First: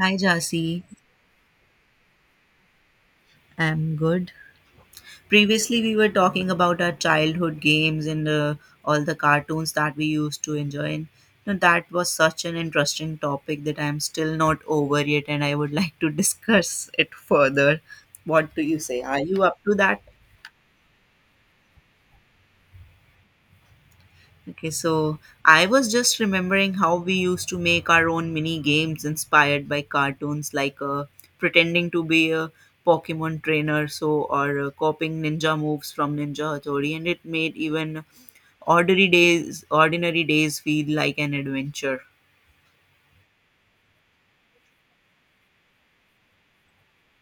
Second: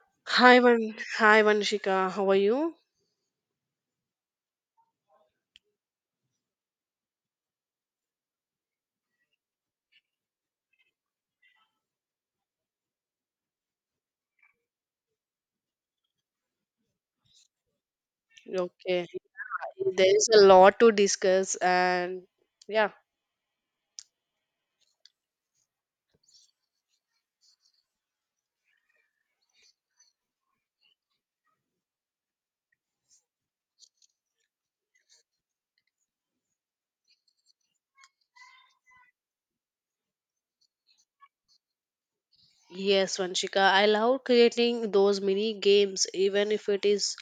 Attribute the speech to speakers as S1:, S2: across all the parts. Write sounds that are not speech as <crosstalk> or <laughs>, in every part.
S1: Hi,
S2: Hi,
S1: Jasi.
S2: Van. Hi, Vanshika. How are you?
S1: I'm good. Previously, we were talking about our childhood games and all the cartoons that we used to enjoy. And you know, that was such an interesting topic that I'm still not over yet, and I would <laughs> like to discuss it further. What do you say?
S2: Okay.
S1: Are you up to that?
S2: There's a lot to discuss, and yeah.
S1: Okay, so I was just remembering how we used to make our own mini games inspired by cartoons, like pretending to be a Pokemon trainer, or copying ninja moves from Ninja Hattori, and it made even ordinary days feel like an adventure.
S2: Yes, Vanshika. I love creating those mini games, even if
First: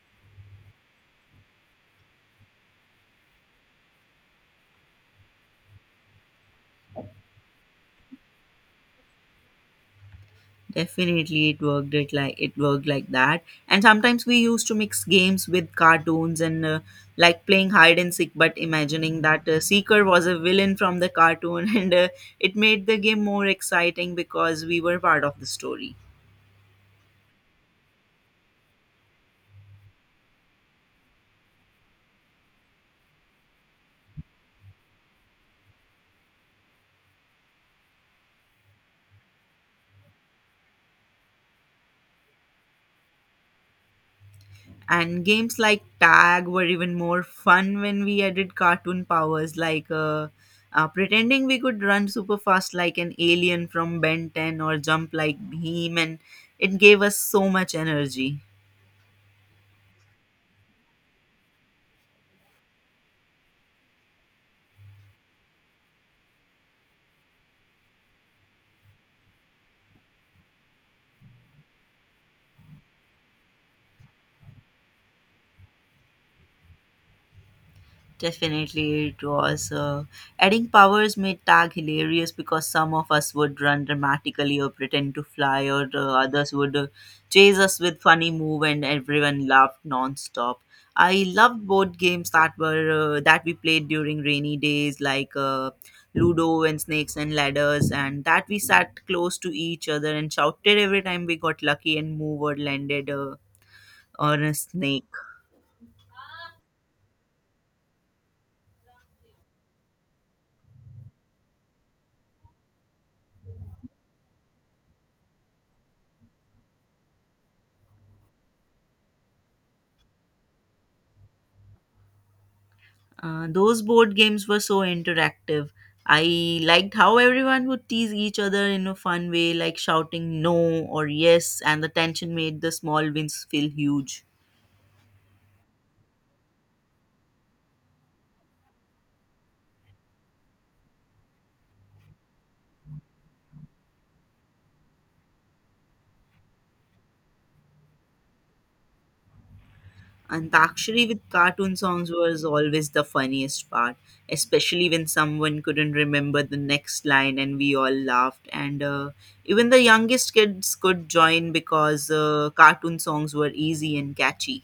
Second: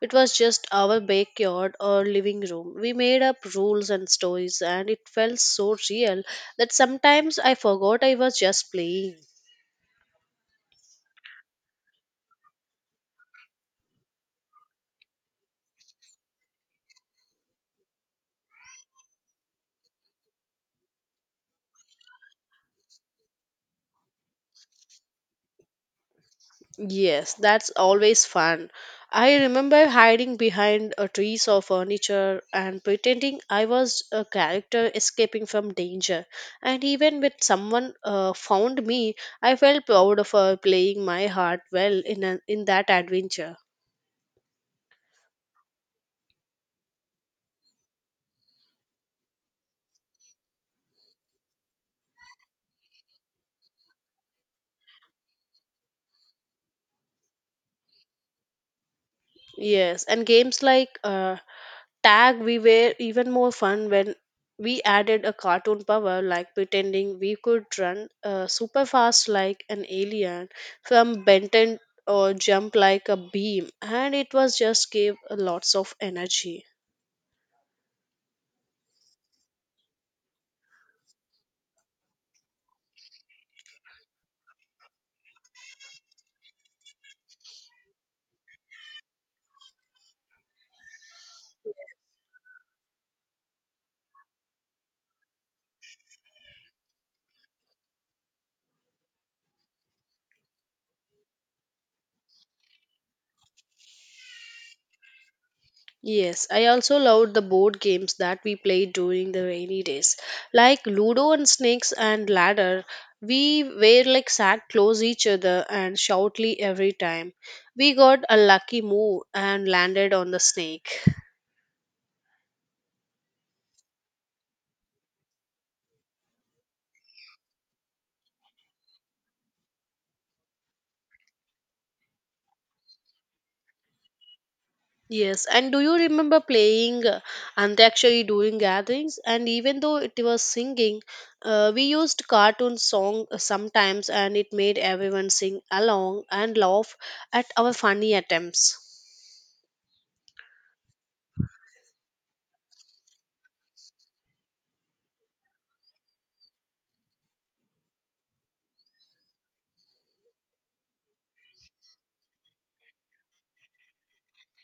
S2: it was just our backyard or living room. We made up rules and stories, and it felt so real that sometimes I forgot I was just playing.
S1: Definitely, it worked like that. And sometimes we used to mix games with cartoons and like playing hide and seek, but imagining that Seeker was a villain from the cartoon, <laughs> and it made the game more exciting because we were part of the story.
S2: Yes, that's always fun. I remember hiding behind a trees or furniture and pretending I was a character escaping from danger. And even when someone found me, I felt proud of her playing my heart well in an in that adventure.
S1: And games like tag were even more fun when we added cartoon powers, like pretending we could run super fast like an alien from Ben 10 or jump like Beam, and it gave us so much energy.
S2: Yes, and games like tag we were even more fun when we added a cartoon power like pretending we could run super fast like an alien from benton, or jump like a beam, and it was just gave a lots of energy.
S1: Definitely, it was. Adding powers made tag hilarious because some of us would run dramatically or pretend to fly, or others would chase us with funny move, and everyone laughed non-stop. I loved board games that were that we played during rainy days, like Ludo and Snakes and Ladders, and that we sat close to each other and shouted every time we got lucky and move or landed on a snake.
S2: Yes, I also loved the board games that we played during the rainy days, like ludo and snakes and ladder. We were like sat close each other and shoutly every time we got a lucky move and landed on the snake.
S1: Those board games were so interactive. I liked how everyone would tease each other in a fun way, like shouting no or yes, and the tension made the small wins feel huge.
S2: Yes, and do you remember playing Antakshari during gatherings? And even though it was singing, we used cartoon song sometimes, and it made everyone sing along and laugh at our funny attempts.
S1: Antakshari with cartoon songs was always the funniest part, especially when someone couldn't remember the next line and we all laughed. And even the youngest kids could join because cartoon songs were easy and catchy.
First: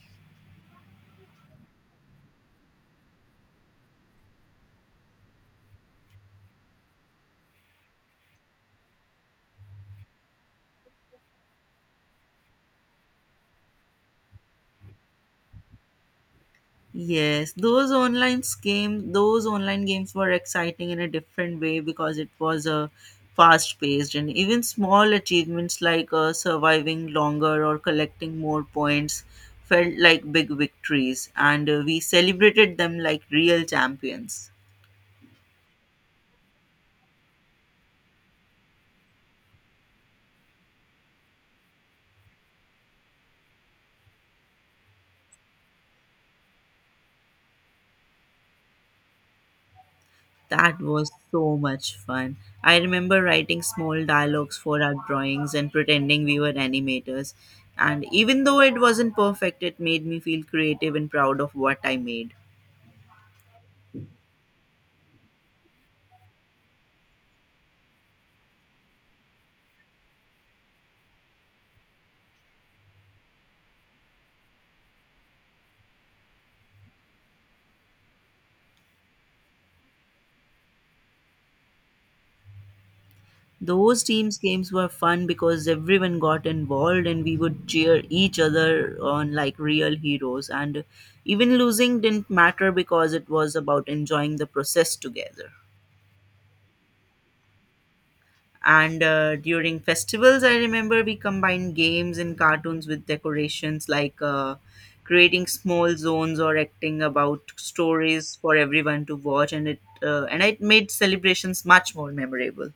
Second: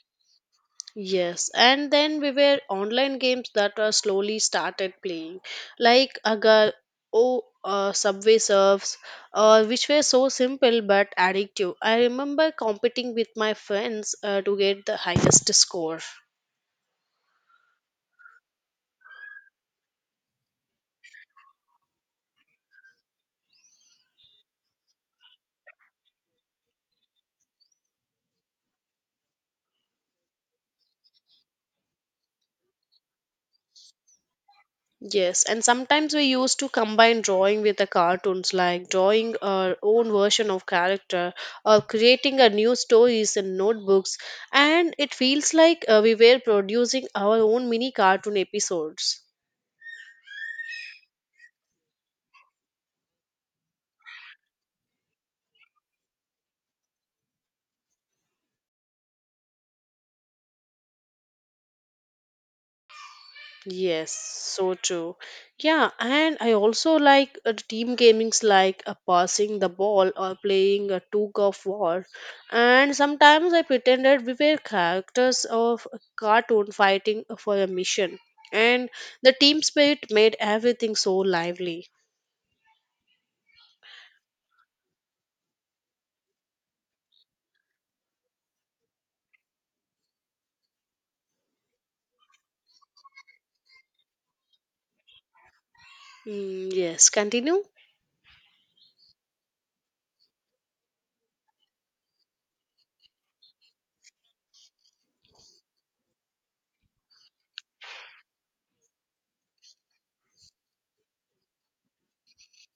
S2: Yes, and then we were online games that were slowly started playing, like Agar, oh, Subway Surfs, which were so simple but addictive. I remember competing with my friends to get the highest score.
S1: Yes, those online games were exciting in a different way because it was a fast paced and even small achievements like surviving longer or collecting more points felt like big victories and we celebrated them like real champions.
S2: Yes, and sometimes we used to combine drawing with the cartoons, like drawing our own version of character or creating a new stories in notebooks, and it feels like we were producing our own mini cartoon episodes.
S1: That was so much fun. I remember writing small dialogues for our drawings and pretending we were animators. And even though it wasn't perfect, it made me feel creative and proud of what I made.
S2: Yes, so true. Yeah, and I also like team gamings like passing the ball or playing a tug of war. And sometimes I pretended we were characters of a cartoon fighting for a mission. And the team spirit made everything so lively.
S1: Those teams games were fun because everyone got involved and we would cheer each other on like real heroes, and even losing didn't matter because it was about enjoying the process together.
S2: Mm, yes, continue.
S1: And uh, during festivals, I remember we combined games and cartoons with decorations, like creating small zones or acting about stories for everyone to watch, and it made celebrations much more memorable.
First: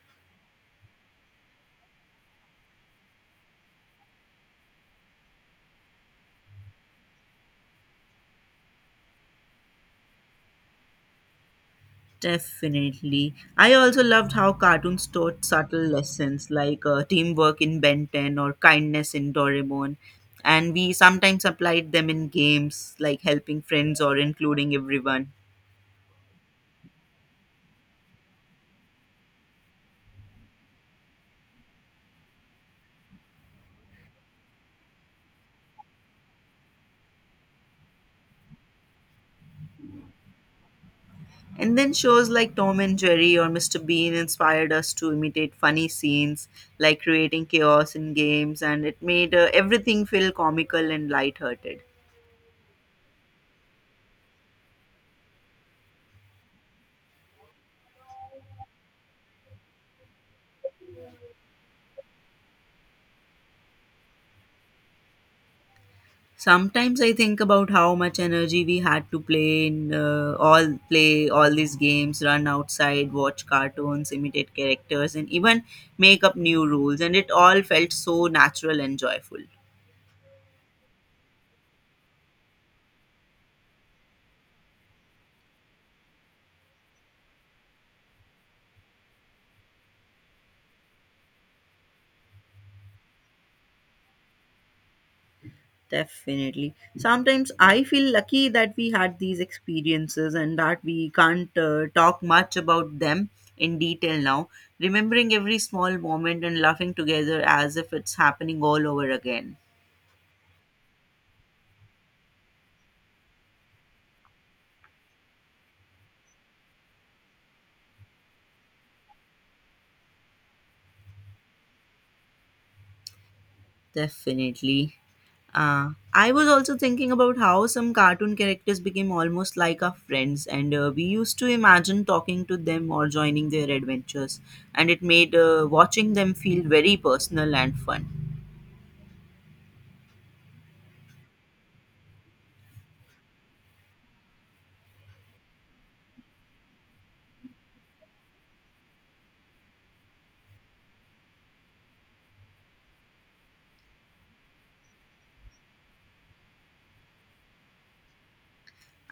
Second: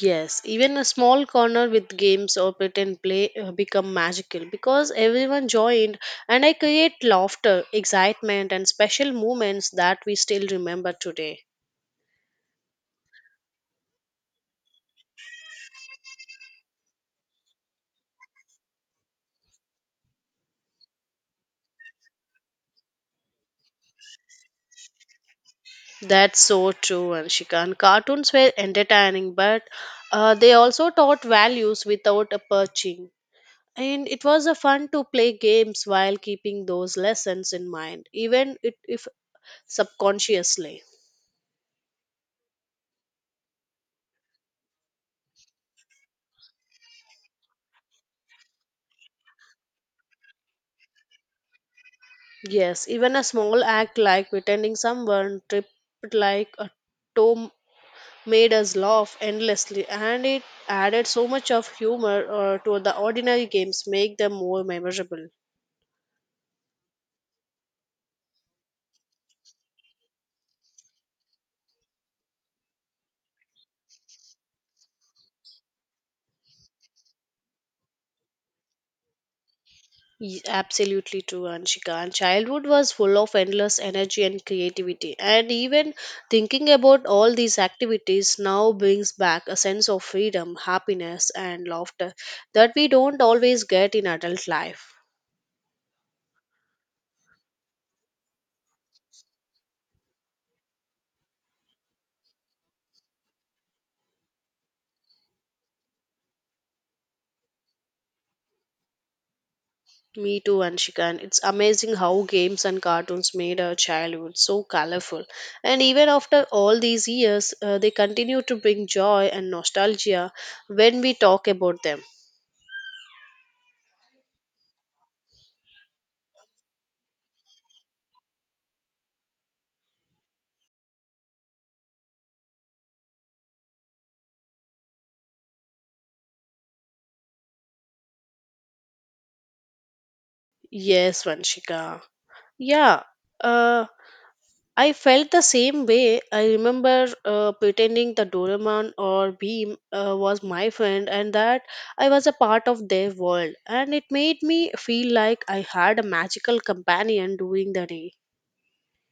S2: Yes, even a small corner with games or pretend play become magical because everyone joined and I create laughter, excitement and special moments that we still remember today.
S1: Definitely. I also loved how cartoons taught subtle lessons like teamwork in Ben 10 or kindness in Doraemon. And we sometimes applied them in games like helping friends or including everyone.
S2: That's so true, Anshika. Cartoons were entertaining, but they also taught values without a perching. And it was a fun to play games while keeping those lessons in mind, even if subconsciously.
S1: And then shows like Tom and Jerry or Mr. Bean inspired us to imitate funny scenes, like creating chaos in games, and it made everything feel comical and lighthearted.
S2: Yes, even a small act like pretending someone tripped like a toe made us laugh endlessly, and it added so much of humor to the ordinary games, make them more memorable.
S1: Sometimes I think about how much energy we had to play all these games, run outside, watch cartoons, imitate characters, and even make up new rules. And it all felt so natural and joyful.
S2: Absolutely true, Anshika. And childhood was full of endless energy and creativity. And even thinking about all these activities now brings back a sense of freedom, happiness, and laughter that we don't always get in adult life.
S1: Definitely. Sometimes I feel lucky that we had these experiences and that we can't talk much about them in detail now. Remembering every small moment and laughing together as if it's happening all over again.
S2: Me too, Anshika. It's amazing how games and cartoons made our childhood so colorful. And even after all these years, they continue to bring joy and nostalgia when we talk about them.
S1: Definitely. I was also thinking about how some cartoon characters became almost like our friends, and we used to imagine talking to them or joining their adventures, and it made watching them feel very personal and fun.
S2: Yes, Vanshika. Yeah, uh, I felt the same way. I remember pretending the Doraemon or Beam was my friend and that I was a part of their world. And it made me feel like I had a magical companion during the day.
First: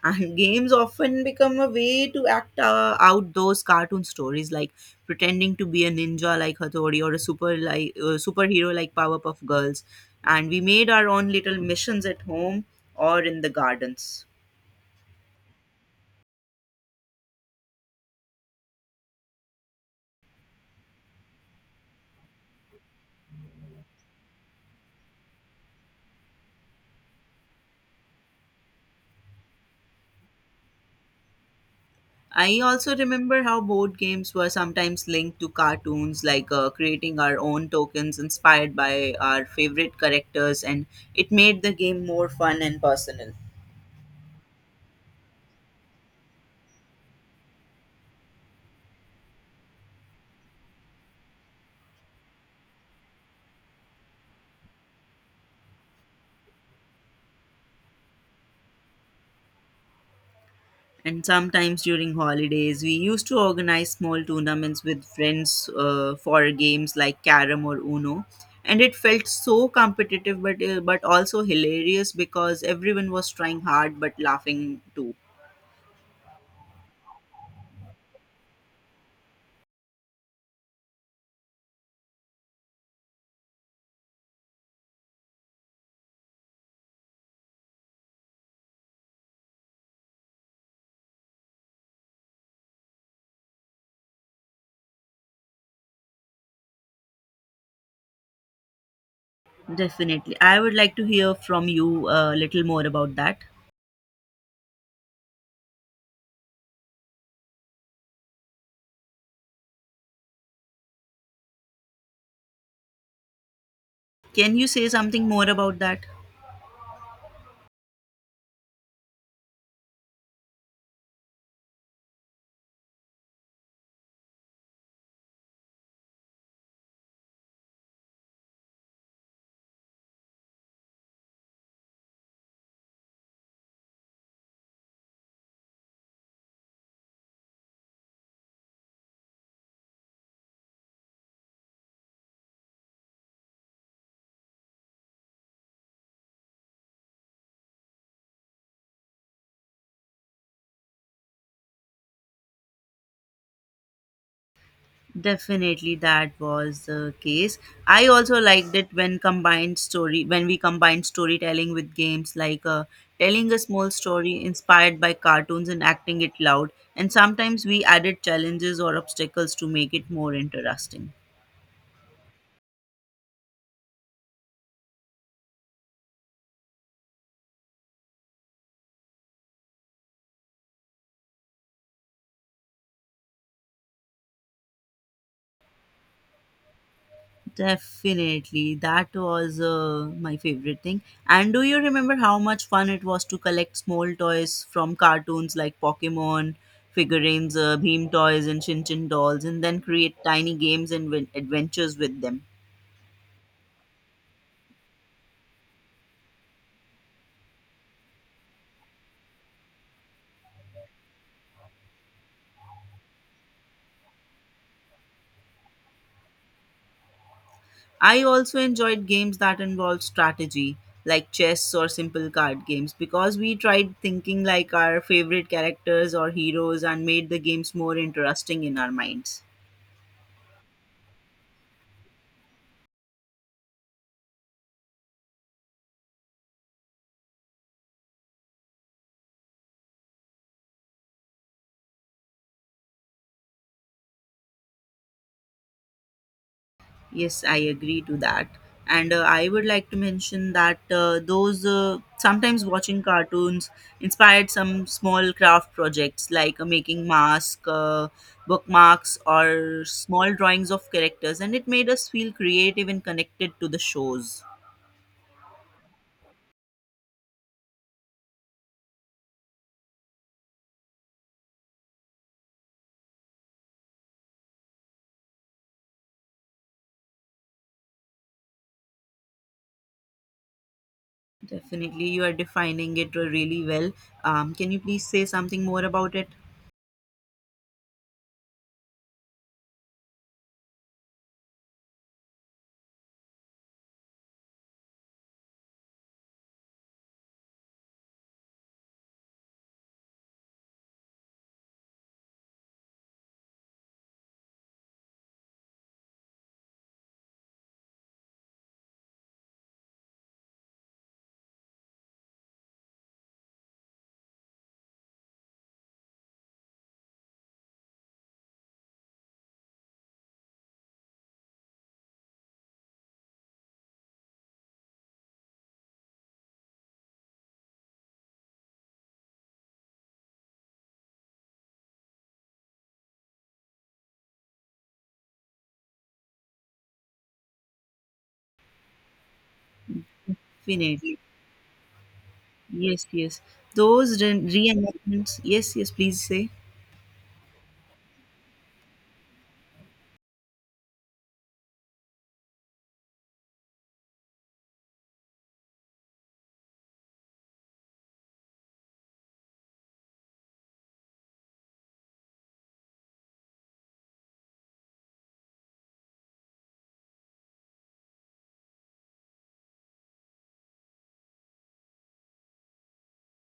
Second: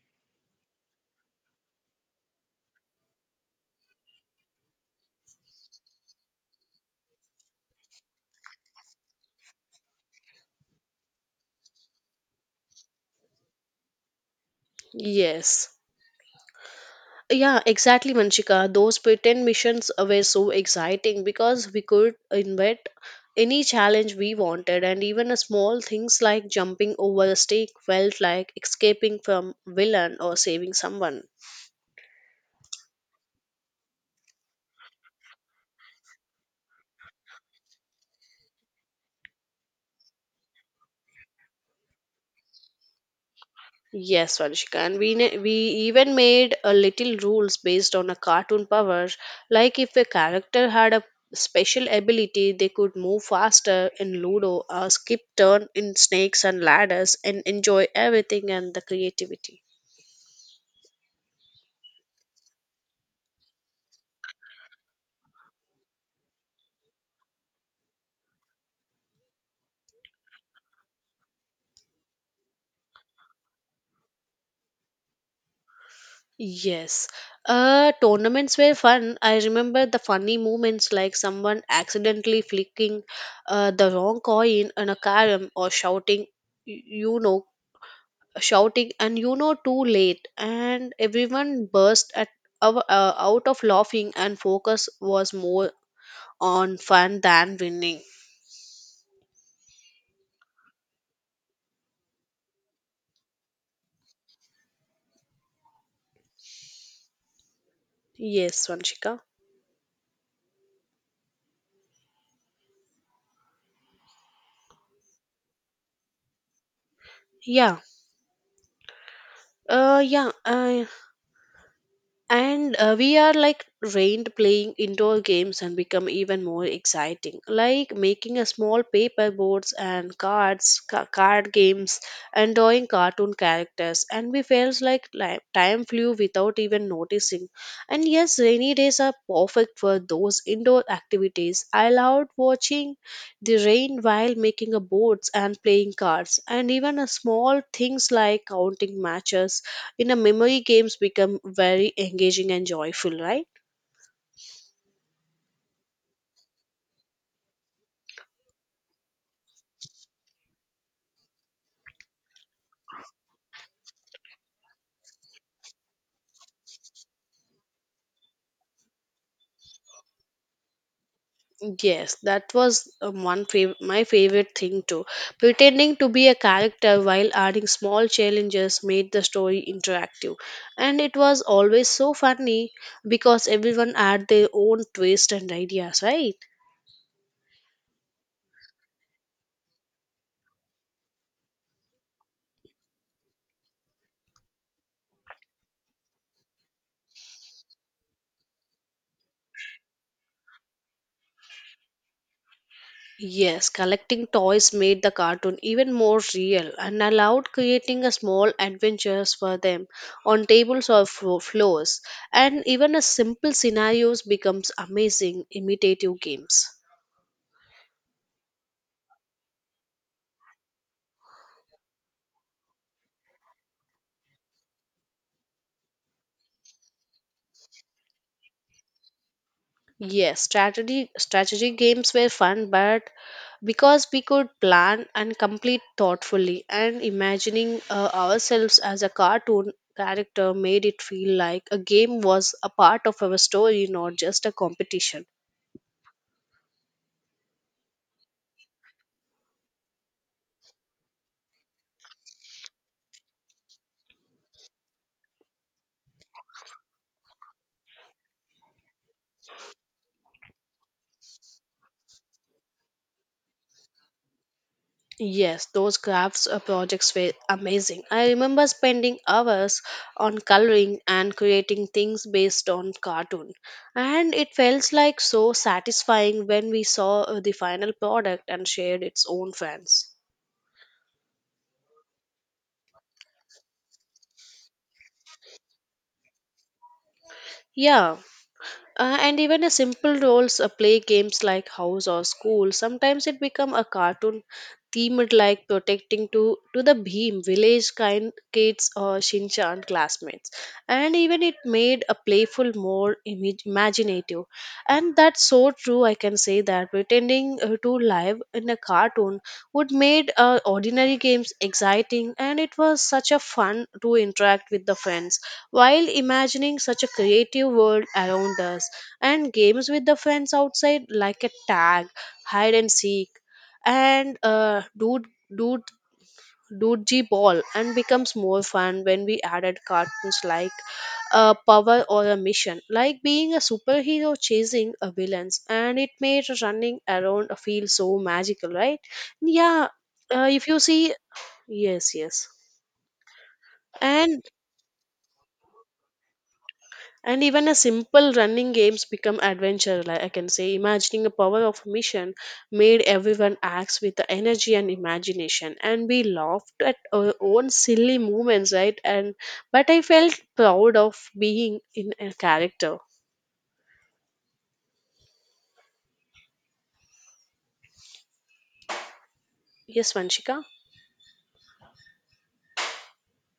S1: And <laughs> games often become a way to act out those cartoon stories, like pretending to be a ninja like Hathori or a superhero like Powerpuff Girls, and we made our own little missions at home or in the gardens.
S2: Yes. Yeah, exactly, Manchika. Those pretend missions were so exciting because we could invent any challenge we wanted, and even a small things like jumping over a stake felt like escaping from villain or saving someone.
S1: I also remember how board games were sometimes linked to cartoons, like creating our own tokens inspired by our favorite characters, and it made the game more fun and personal.
S2: Yes, Vanshika, and we even made a little rules based on a cartoon power, like if a character had a special ability, they could move faster in Ludo, or skip turn in Snakes and Ladders, and enjoy everything and the creativity.
S1: And sometimes during holidays, we used to organize small tournaments with friends for games like Carom or Uno. And it felt so competitive, but also hilarious because everyone was trying hard but laughing too.
S2: Yes. Tournaments were fun. I remember the funny moments like someone accidentally flicking the wrong coin on a carom or shouting, you know, shouting and you know too late. And everyone burst at out of laughing and focus was more on fun than winning.
S1: Definitely. I would like to hear from you a little more about that.
S2: Yes, Vanshika.
S1: Can you say something more about that?
S2: Yeah. Yeah. And we are like trained playing indoor games and become even more exciting like making a small paper boards and card games and drawing cartoon characters and we felt like time flew without even noticing. And yes, rainy days are perfect for those indoor activities. I loved watching the rain while making a boards and playing cards, and even a small things like counting matches in a memory games become very engaging and joyful, right?
S1: Definitely, that was the case. I also liked it when combined story when we combined storytelling with games, like telling a small story inspired by cartoons and acting it loud. And sometimes we added challenges or obstacles to make it more interesting.
S2: Yes, that was my favorite thing too. Pretending to be a character while adding small challenges made the story interactive, and it was always so funny because everyone had their own twist and ideas, right?
S1: Definitely. That was my favorite thing. And do you remember how much fun it was to collect small toys from cartoons like Pokemon figurines, Beam toys, and Shin Chin dolls, and then create tiny games and adventures with them?
S2: Yes, collecting toys made the cartoon even more real and allowed creating a small adventures for them on tables or floors, and even a simple scenarios becomes amazing imitative games.
S1: I also enjoyed games that involved strategy, like chess or simple card games, because we tried thinking like our favorite characters or heroes and made the games more interesting in our minds.
S2: Yes, strategy games were fun but because we could plan and complete thoughtfully, and imagining ourselves as a cartoon character made it feel like a game was a part of our story, not just a competition.
S1: Yes, I agree to that. And I would like to mention that those sometimes watching cartoons inspired some small craft projects like making masks, bookmarks, or small drawings of characters, and it made us feel creative and connected to the shows.
S2: Yes, those crafts projects were amazing. I remember spending hours on coloring and creating things based on cartoon. And it felt like so satisfying when we saw the final product and shared its own fans.
S1: Definitely, you are defining it really well. Can you please say something more about it?
S2: Yeah. And even a simple roles play games like house or school sometimes it become a cartoon themed like protecting to the beam village kind kids or shinchan classmates, and even it made a playful more imaginative. And that's so true, I can say that pretending to live in a cartoon would made ordinary games exciting, and it was such a fun to interact with the friends while imagining such a creative world around us. And games with the friends outside like a tag, hide and seek, and dude dude Doodgy ball and becomes more fun when we added cartoons like a power or a mission, like being a superhero chasing a villains, and it made running around feel so magical, right? Yeah, if you see,
S1: Definitely.
S2: yes, yes,
S1: Yes, yes. Those
S2: and
S1: reenactments. Yes, yes, please say.
S2: and even a simple running games become adventure, like I can say imagining a power of mission made everyone acts with the energy and imagination, and we laughed at our own silly movements, right? And but I felt proud of being in a character. Yes, Vanshika.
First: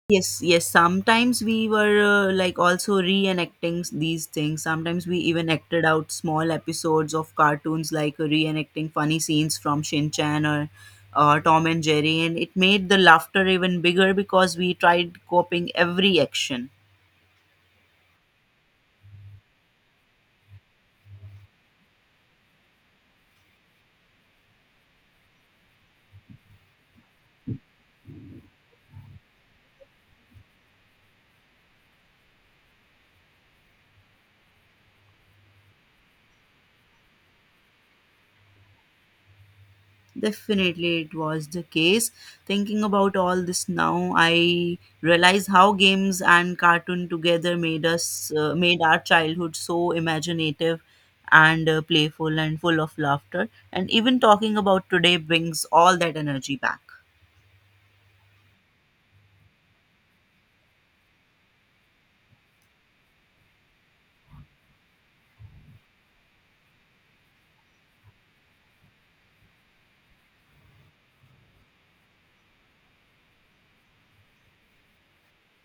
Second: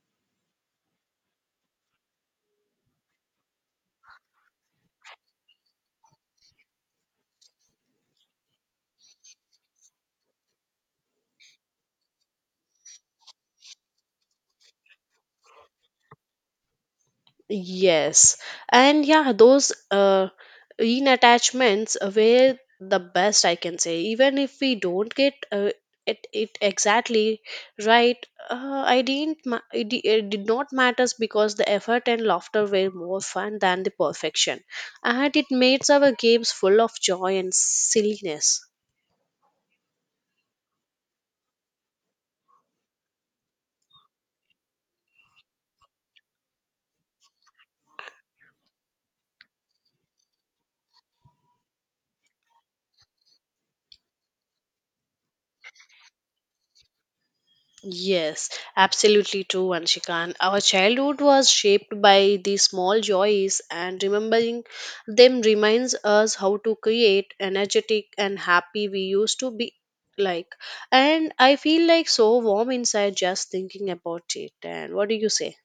S1: Yes, yes. Sometimes we were like also reenacting these things. Sometimes we even acted out small episodes of cartoons, like reenacting funny scenes from Shin Chan or Tom and Jerry, and it made the laughter even bigger because we tried copying every action.
S2: Yes, and yeah, those in attachments were the best, I can say. Even if we don't get it exactly right, I didn't. Ma- it did not matters because the effort and laughter were more fun than the perfection, and it made our games full of joy and silliness.
S1: Definitely, it was the case. Thinking about all this now, I realize how games and cartoon together made our childhood so imaginative and playful and full of laughter. And even talking about today brings all that energy back.
S2: Yes, absolutely true, Anshika. Our childhood was shaped by the small joys, and remembering them reminds us how to create energetic and happy we used to be like. And I feel like so warm inside just thinking about it. And what do you say?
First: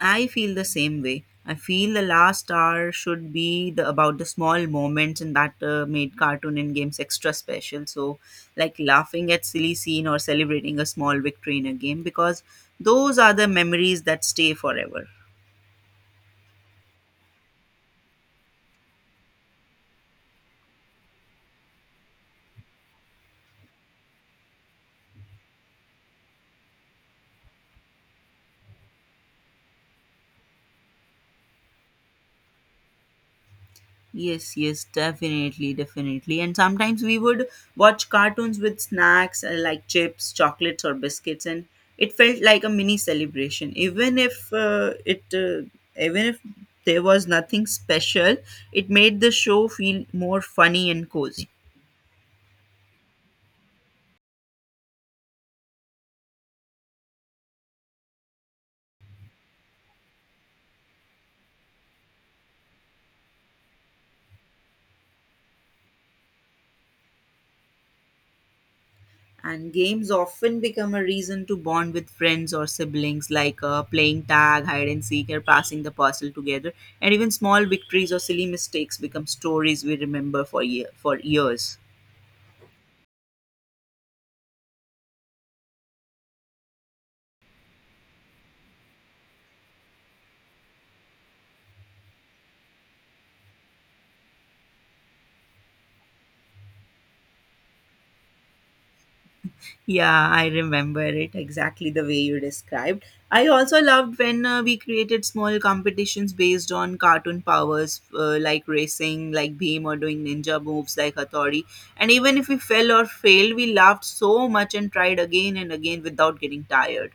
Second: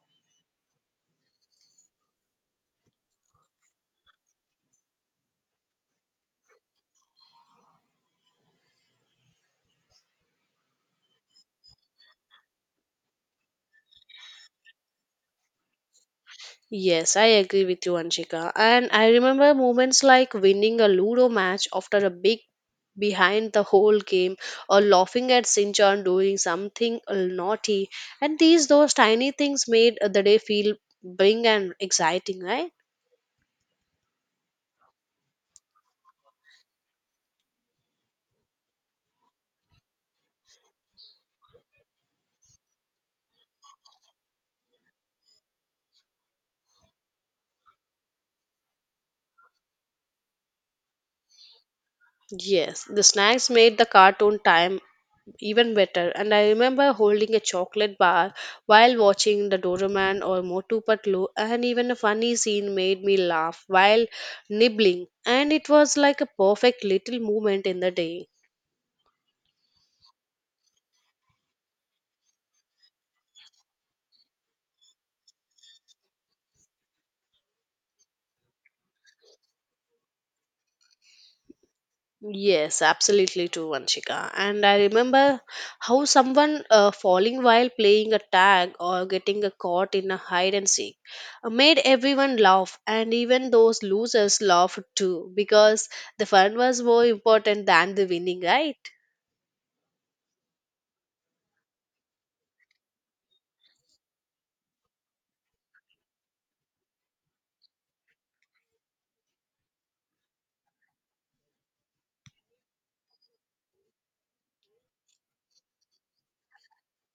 S1: I feel the same way. I feel the last hour should be the about the small moments, and that made cartoon and games extra special. So, like laughing at silly scene or celebrating a small victory in a game, because those are the memories that stay forever.
S2: Yes, I agree with you, Anshika. And I remember moments like winning a Ludo match after a big behind the whole game, or laughing at Sinchan doing something naughty. And these those tiny things made the day feel bring and exciting, right?
S1: Yes, yes, definitely, definitely. And sometimes we would watch cartoons with snacks like chips, chocolates, or biscuits, and it felt like a mini celebration. Even if there was nothing special, it made the show feel more funny and cozy.
S2: Yes, the snacks made the cartoon time even better. And I remember holding a chocolate bar while watching the Doraemon or Motu Patlu, and even a funny scene made me laugh while nibbling. And it was like a perfect little moment in the day.
S1: And games often become a reason to bond with friends or siblings, like playing tag, hide and seek, or passing the puzzle together. And even small victories or silly mistakes become stories we remember for years.
S2: Yes, absolutely true, Vanshika. And I remember how someone falling while playing a tag or getting a caught in a hide and seek made everyone laugh, and even those losers laughed too because the fun was more important than the winning, right?
S1: Yeah, I remember it exactly the way you described. I also loved when we created small competitions based on cartoon powers, like racing, like Beam, or doing ninja moves like Hattori. And even if we fell or failed, we laughed so much and tried again and again without getting tired.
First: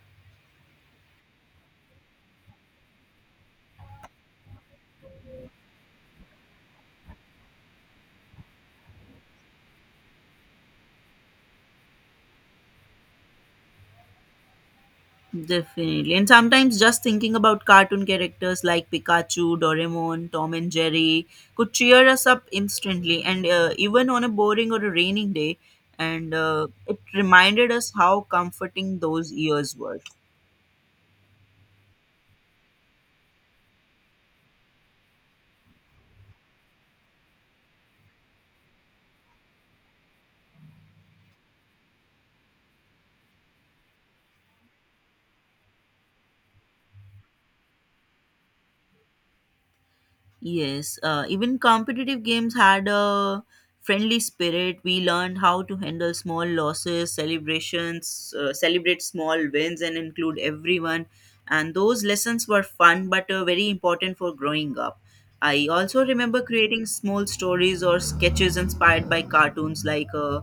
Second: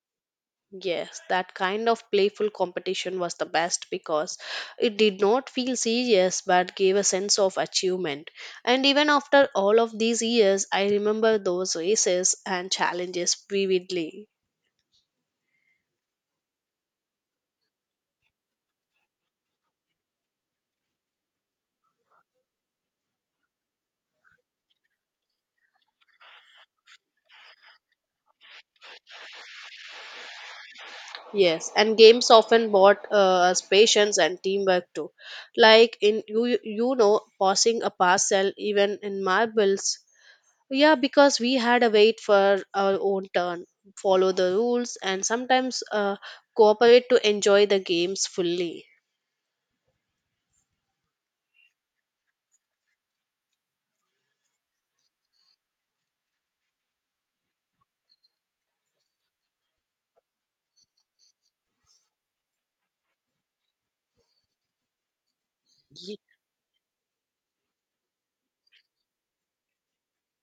S2: Yes, that kind of playful competition was the best because it did not feel serious but gave a sense of achievement. And even after all of these years, I remember those races and challenges vividly.
S1: Definitely. And sometimes just thinking about cartoon characters like Pikachu, Doraemon, Tom and Jerry could cheer us up instantly and even on a boring or a raining day. And it reminded us how comforting those years were.
S2: Yes, and games often brought us patience and teamwork too. Like in you, you know, passing a parcel even in marbles. Yeah, because we had to wait for our own turn, follow the rules, and sometimes cooperate to enjoy the games fully.
S1: Yes, even competitive games had a friendly spirit. We learned how to handle small losses, celebrate small wins, and include everyone. And those lessons were fun but very important for growing up. I also remember creating small stories or sketches inspired by cartoons like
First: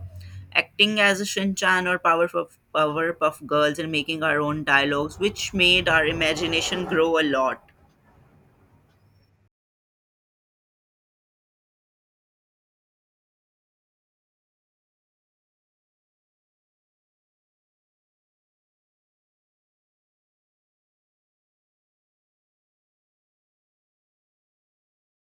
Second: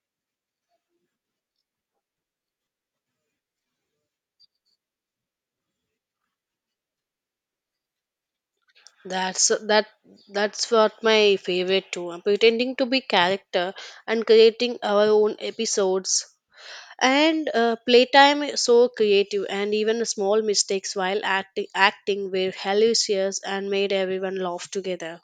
S1: acting as a Shinchan or Powerpuff Girls and making our own dialogues, which made our imagination grow a lot.
S2: That's that. That's what my favorite too. Uh, pretending to be character and creating our own episodes and playtime is so creative, and even small mistakes while acting were hilarious and made everyone laugh together.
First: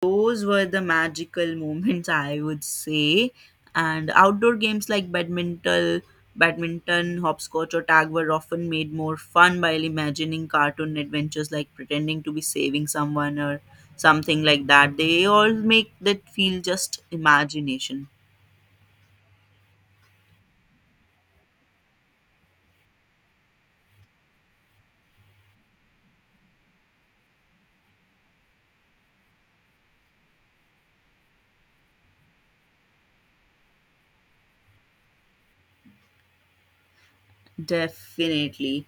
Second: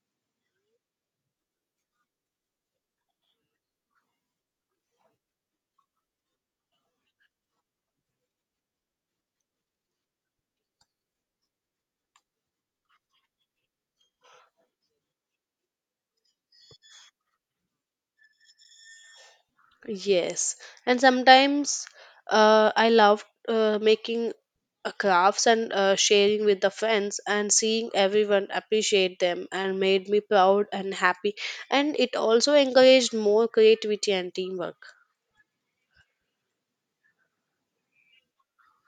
S1: Those were the magical moments, I would say. And outdoor games like badminton, hopscotch, or tag were often made more fun by imagining cartoon adventures, like pretending to be saving someone or something like that. They all make that feel just imagination.
S2: Yes, and sometimes I love making crafts and sharing with the friends and seeing everyone appreciate them and made me proud and happy, and it also encouraged more creativity and teamwork.
S1: Definitely.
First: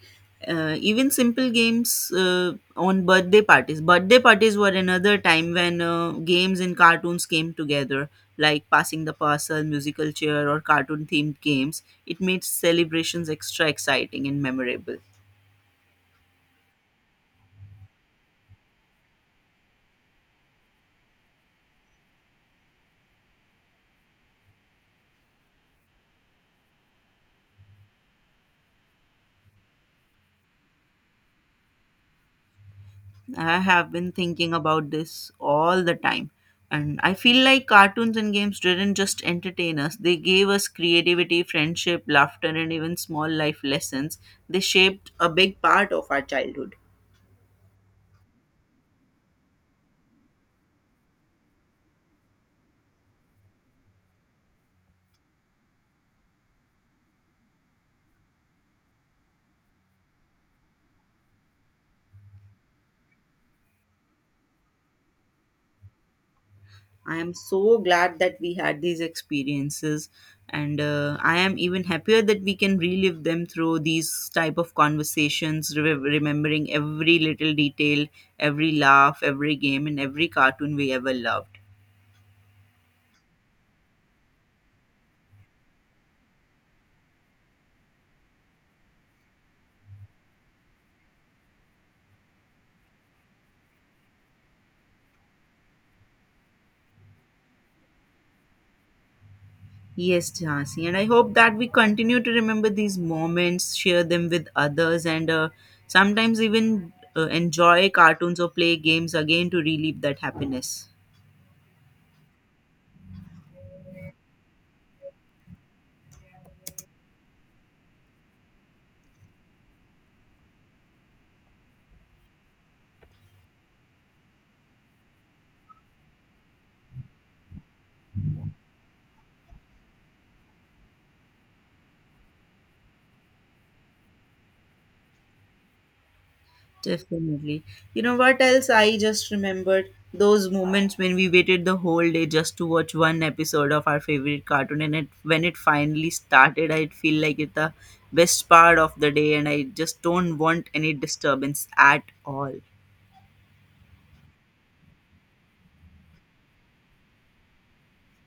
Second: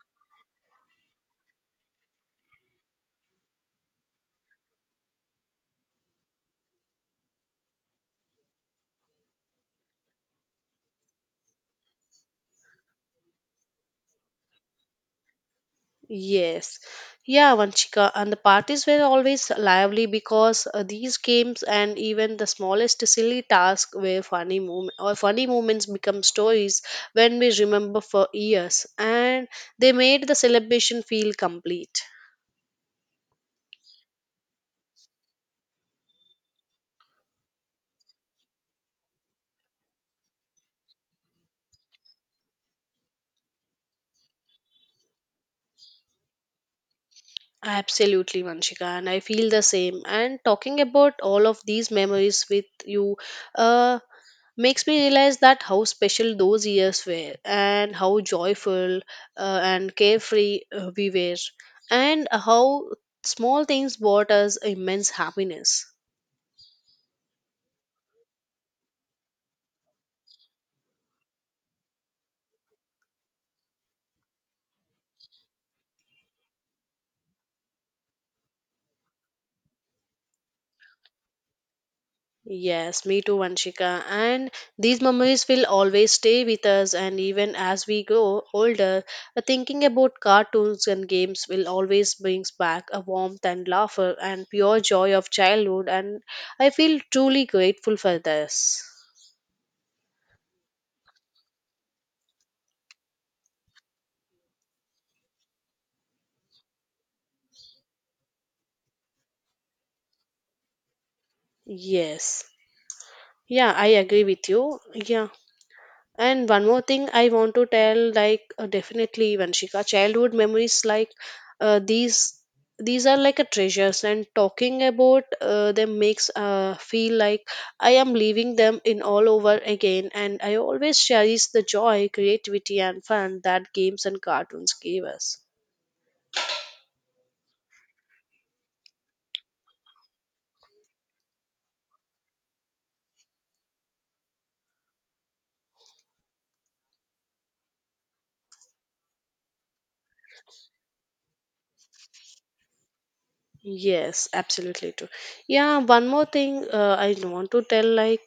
S1: Even simple games on birthday parties. Birthday parties were another time when games and cartoons came together, like passing the parcel, musical chair, or cartoon themed games. It made celebrations extra exciting and memorable.
S2: Yes, yeah, Vanchika, and the parties were always lively because these games and even the smallest silly tasks were funny moment or funny moments become stories when we remember for years, and they made the celebration feel complete.
S1: I have been thinking about this all the time. And I feel like cartoons and games didn't just entertain us, they gave us creativity, friendship, laughter, and even small life lessons. They shaped a big part of our childhood.
S2: Absolutely, Vanshika, and I feel the same. And talking about all of these memories with you, uh, makes me realize that how special those years were, and how joyful and carefree we were, and how small things brought us immense happiness.
S1: I am so glad that we had these experiences, and I am even happier that we can relive them through these type of conversations, remembering every little detail, every laugh, every game, and every cartoon we ever loved.
S2: Yes, me too, Vanshika. And these memories will always stay with us. And even as we grow older, thinking about cartoons and games will always brings back a warmth and laughter and pure joy of childhood. And I feel truly grateful for this.
S1: Yes, Jhansi. And I hope that we continue to remember these moments, share them with others, and sometimes even enjoy cartoons or play games again to relieve that happiness.
S2: Yes. Yeah, I agree with you. Yeah. And one more thing I want to tell, like, definitely Vanshika, childhood memories like uh, these these are like a treasures, and talking about them makes feel like I am leaving them in all over again, and I always cherish the joy, creativity, and fun that games and cartoons gave us.
S1: Definitely. You know what else? I just remembered those moments when we waited the whole day just to watch one episode of our favorite cartoon, and when it finally started, I feel like it's the best part of the day, and I just don't want any disturbance at all.
S2: Yes, absolutely true. Yeah, one more thing I want to tell, like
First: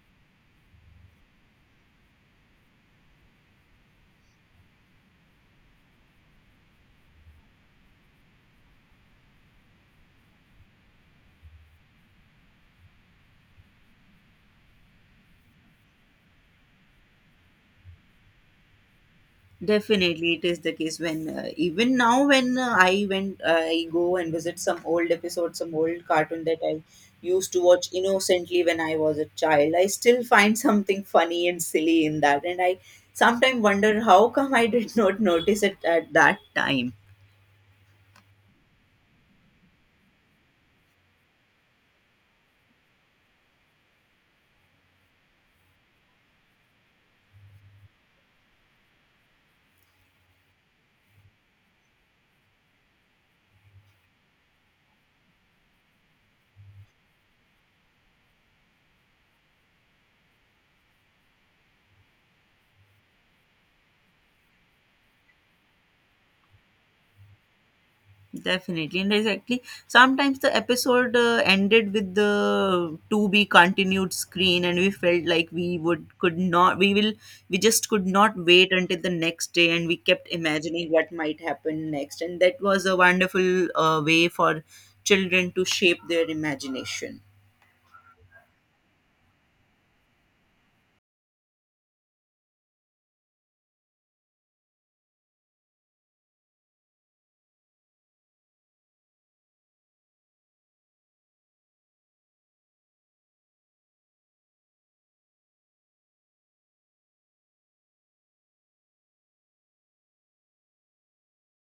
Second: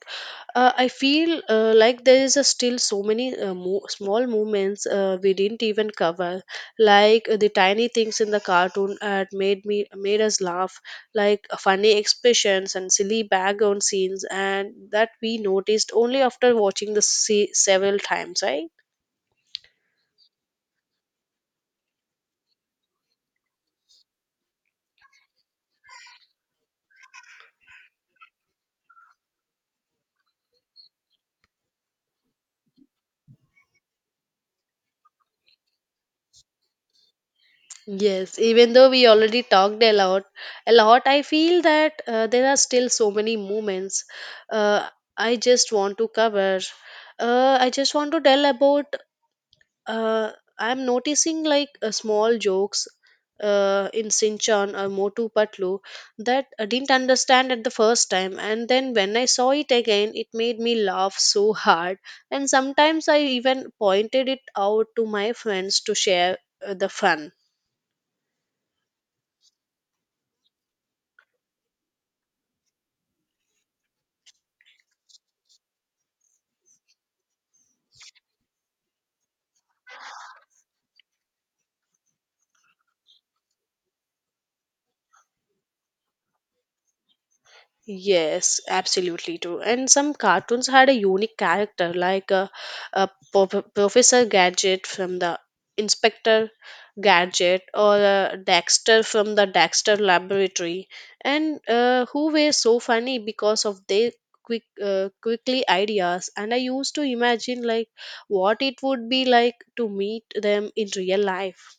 S2: I feel like there is a still so many small movements we didn't even cover, like, the tiny things in the cartoon had made us laugh, like, funny expressions and silly background scenes, and that we noticed only after watching the several times, right?
S1: Definitely, it is the case when even now when I go and visit some old episodes, some old cartoon that I used to watch innocently when I was a child. I still find <laughs> something funny and silly in that, and I sometimes wonder how come I did not notice it at that time.
S2: Yes, even though we already talked a lot, I feel that there are still so many moments uh, I just want to cover. I just want to tell about. Uh, I'm noticing like small jokes in Sinchan or Motu Patlu that I didn't understand at the first time, and then when I saw it again, it made me laugh so hard. And sometimes I even pointed it out to my friends to share the fun.
S1: Definitely and exactly. Sometimes the episode ended with the to be continued screen, and we felt like we just could not wait until the next day, and we kept imagining what might happen next, and that was a wonderful way for children to shape their imagination.
S2: Yes, absolutely true. And some cartoons had a unique character, like, Professor Gadget from the Inspector Gadget, or Dexter from the Dexter Laboratory, and who were so funny because of their quickly ideas. And I used to imagine like what it would be like to meet them in real life.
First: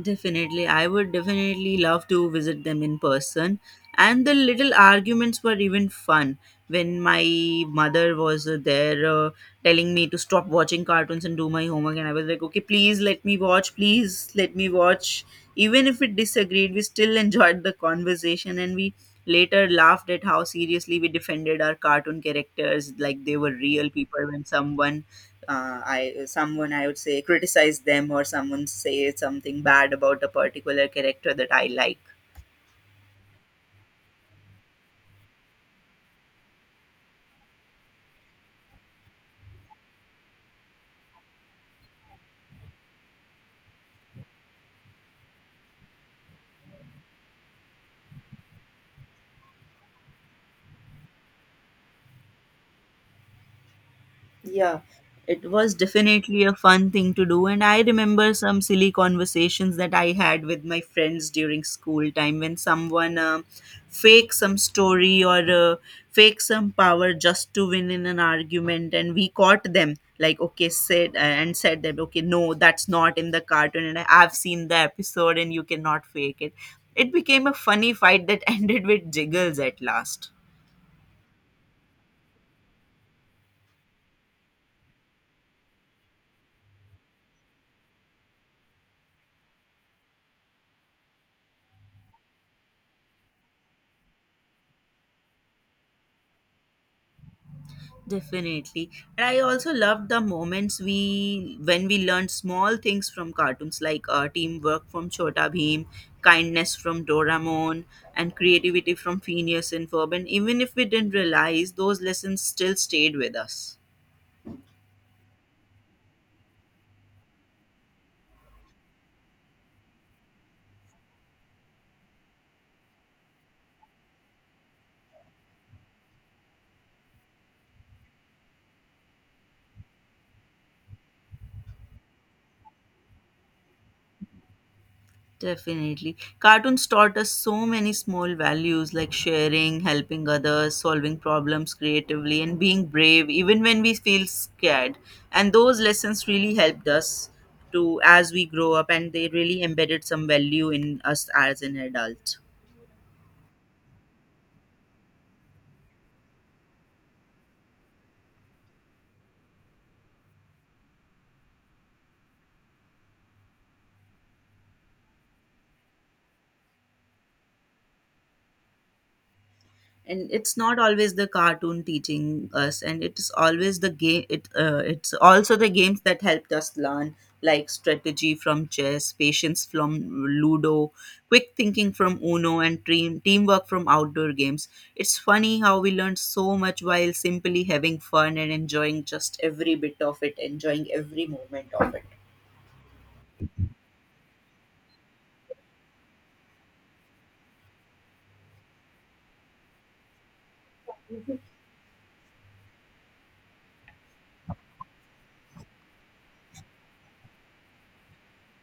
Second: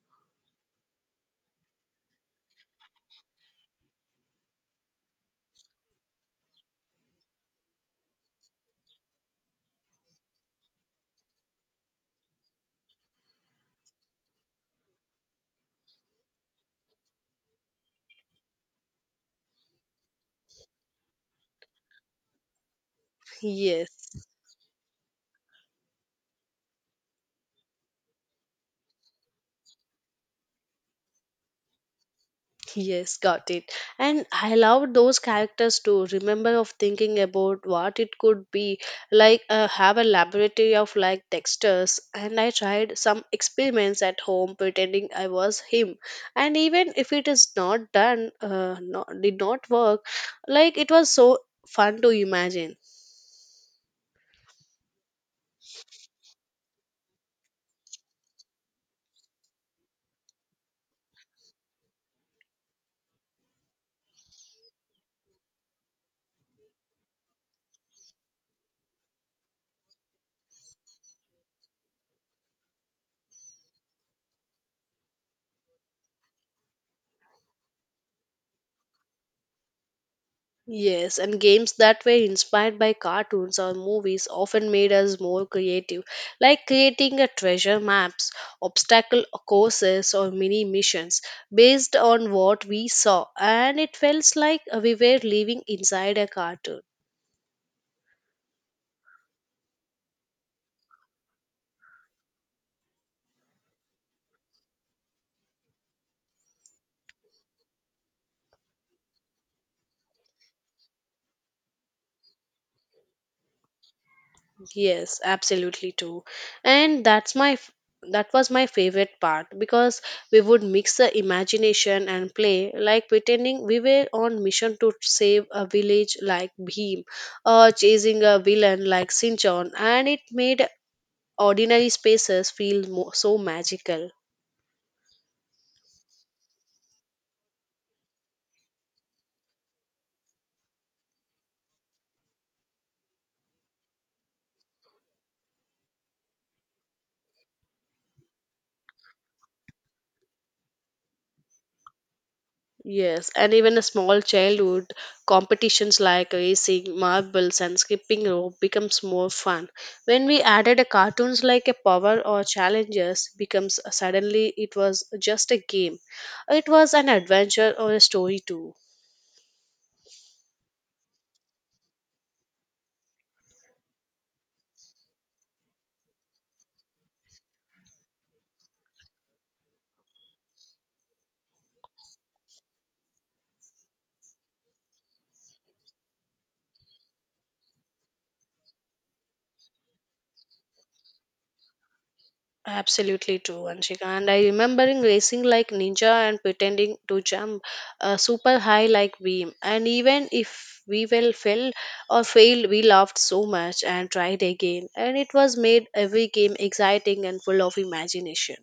S1: Definitely, I would definitely love to visit them in person. And the little arguments were even fun when my mother was there telling me to stop watching cartoons and do my homework. And I was like, okay, please let me watch, please let me watch. Even if it disagreed, we still <laughs> enjoyed the conversation and we later laughed at how seriously we defended our cartoon characters like they were real people
S2: Yes.
S1: when someone I would say criticize them or someone say something bad about a particular character that I like.
S2: Yes, got it. And I love those characters too. Remember of thinking about what it could be like. Have a laboratory of like textures, and I tried some experiments at home pretending I was him. And even if it is not done, not, did not work. Like, it was so fun to imagine.
S1: Yeah, it was definitely a fun thing to do. And I remember some silly conversations that I had with my friends during school time when someone faked some story or faked some power just to win in an argument. And we caught them, like, okay, said that, okay, no, that's not in the cartoon. And I've seen the episode and you cannot fake it. It became a funny fight that <laughs> ended with jiggles at last.
S2: Yes, and games that were inspired by cartoons or movies often made us more creative, like creating a treasure maps, obstacle courses, or mini missions based on what we saw, and it felt like we were living inside a cartoon.
S1: Definitely. And I also loved the moments we when we learned small things from cartoons like teamwork from Chota Bheem, kindness from Doraemon, and creativity from Phineas and Ferb. And even if we didn't realize, those lessons still stayed with us.
S2: Yes, absolutely too. And that was my favorite part because we would mix the imagination and play, like pretending we were on mission to save a village like Bhim or chasing a villain like Sinchon, and it made ordinary spaces feel so magical.
S1: Definitely. Cartoons taught us so many small values like sharing, helping others, solving problems creatively, and being brave even when we feel scared. And those lessons really helped us to as we grow up, and they really embedded some value in us as an adult.
S2: Yes, and even a small childhood competitions like racing, marbles, and skipping rope becomes more fun. When we added a cartoons like a power or challenges becomes, suddenly it was just a game. It was an adventure or a story too.
S1: And it's not always the cartoon teaching us, and it's always the game it's also the games that helped us learn, like strategy from chess, patience from ludo, quick thinking from uno, and teamwork from outdoor games. It's funny how we learned so much while simply having fun and enjoying every moment of it.
S2: Absolutely true, Anshika. And I remembering racing like ninja and pretending to jump super high like beam. And even if we well fell or failed, we laughed so much and tried again. And it was made every game exciting and full of imagination.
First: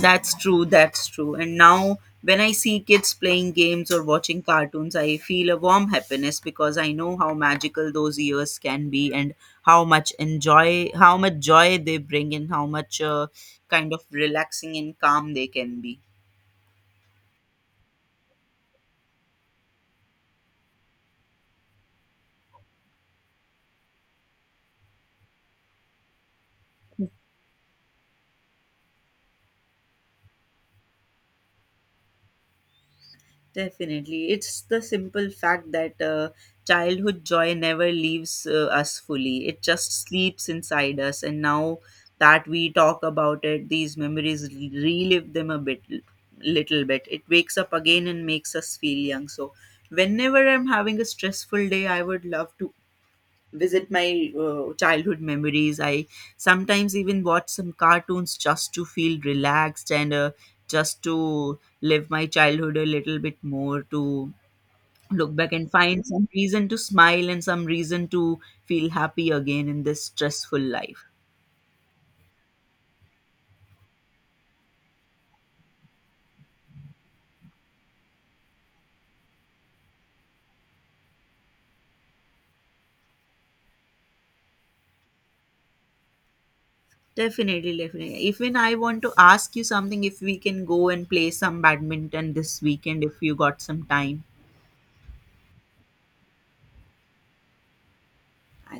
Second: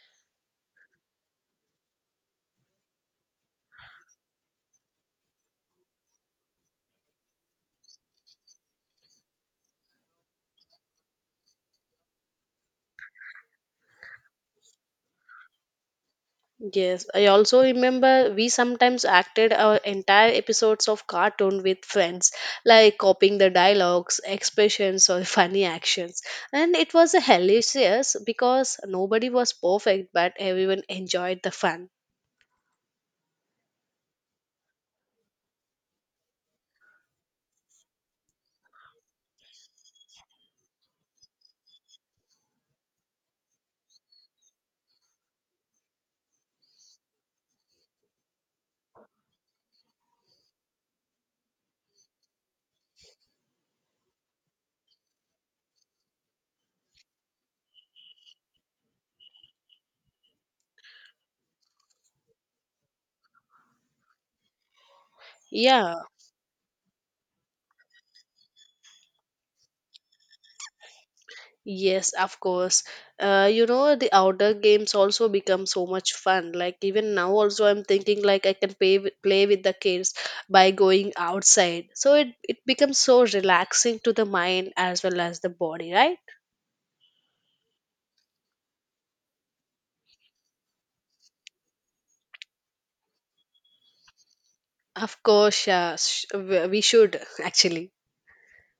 S1: That's true, that's true. And now, when I see kids playing games or watching cartoons, I feel a warm happiness because I know how magical those years can be, and how much joy they bring, and how much kind of relaxing and calm they can be.
S2: Yes, I also remember we sometimes acted our entire episodes of cartoon with friends, like copying the dialogues, expressions, or <laughs> funny actions. And it was hilarious because nobody was perfect, but everyone enjoyed the fun.
S1: Definitely. It's the simple fact that childhood joy never leaves us fully. It just sleeps inside us. And now that we talk about it, these memories relive them little bit. It wakes up again and makes us feel young. So, whenever I'm having a stressful day, I would love to visit my childhood memories. I sometimes even watch some cartoons just to feel relaxed and just to live my childhood a little bit more, to look back and
S2: Yeah.
S1: find some reason to smile and some reason to feel happy again in this stressful life.
S2: Yes, of course. You know, the outdoor games also become so much fun. Like, even now also I'm thinking like I can play with the kids by going outside. So it becomes so relaxing to the mind as well as the body, right?
S1: Definitely, definitely. Even I want to ask you something, if we can go and play some badminton this weekend if you got some time.
S2: Of course, yeah, we should <laughs> actually.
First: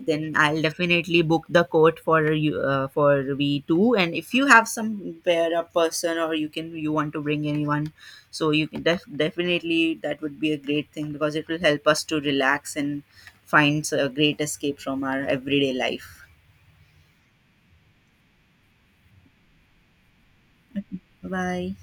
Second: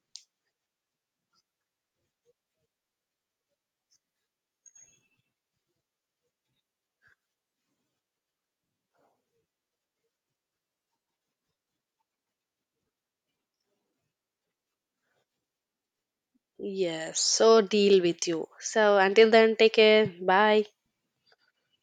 S1: Then I'll definitely book the court for you for we two. And if you have some pair up person or you can you want to bring anyone, so you can definitely, that would be a great thing because it will help us to relax and find a great escape from our everyday life.
S2: Yes, so deal with you. So until then, take care. Bye.
S1: Bye.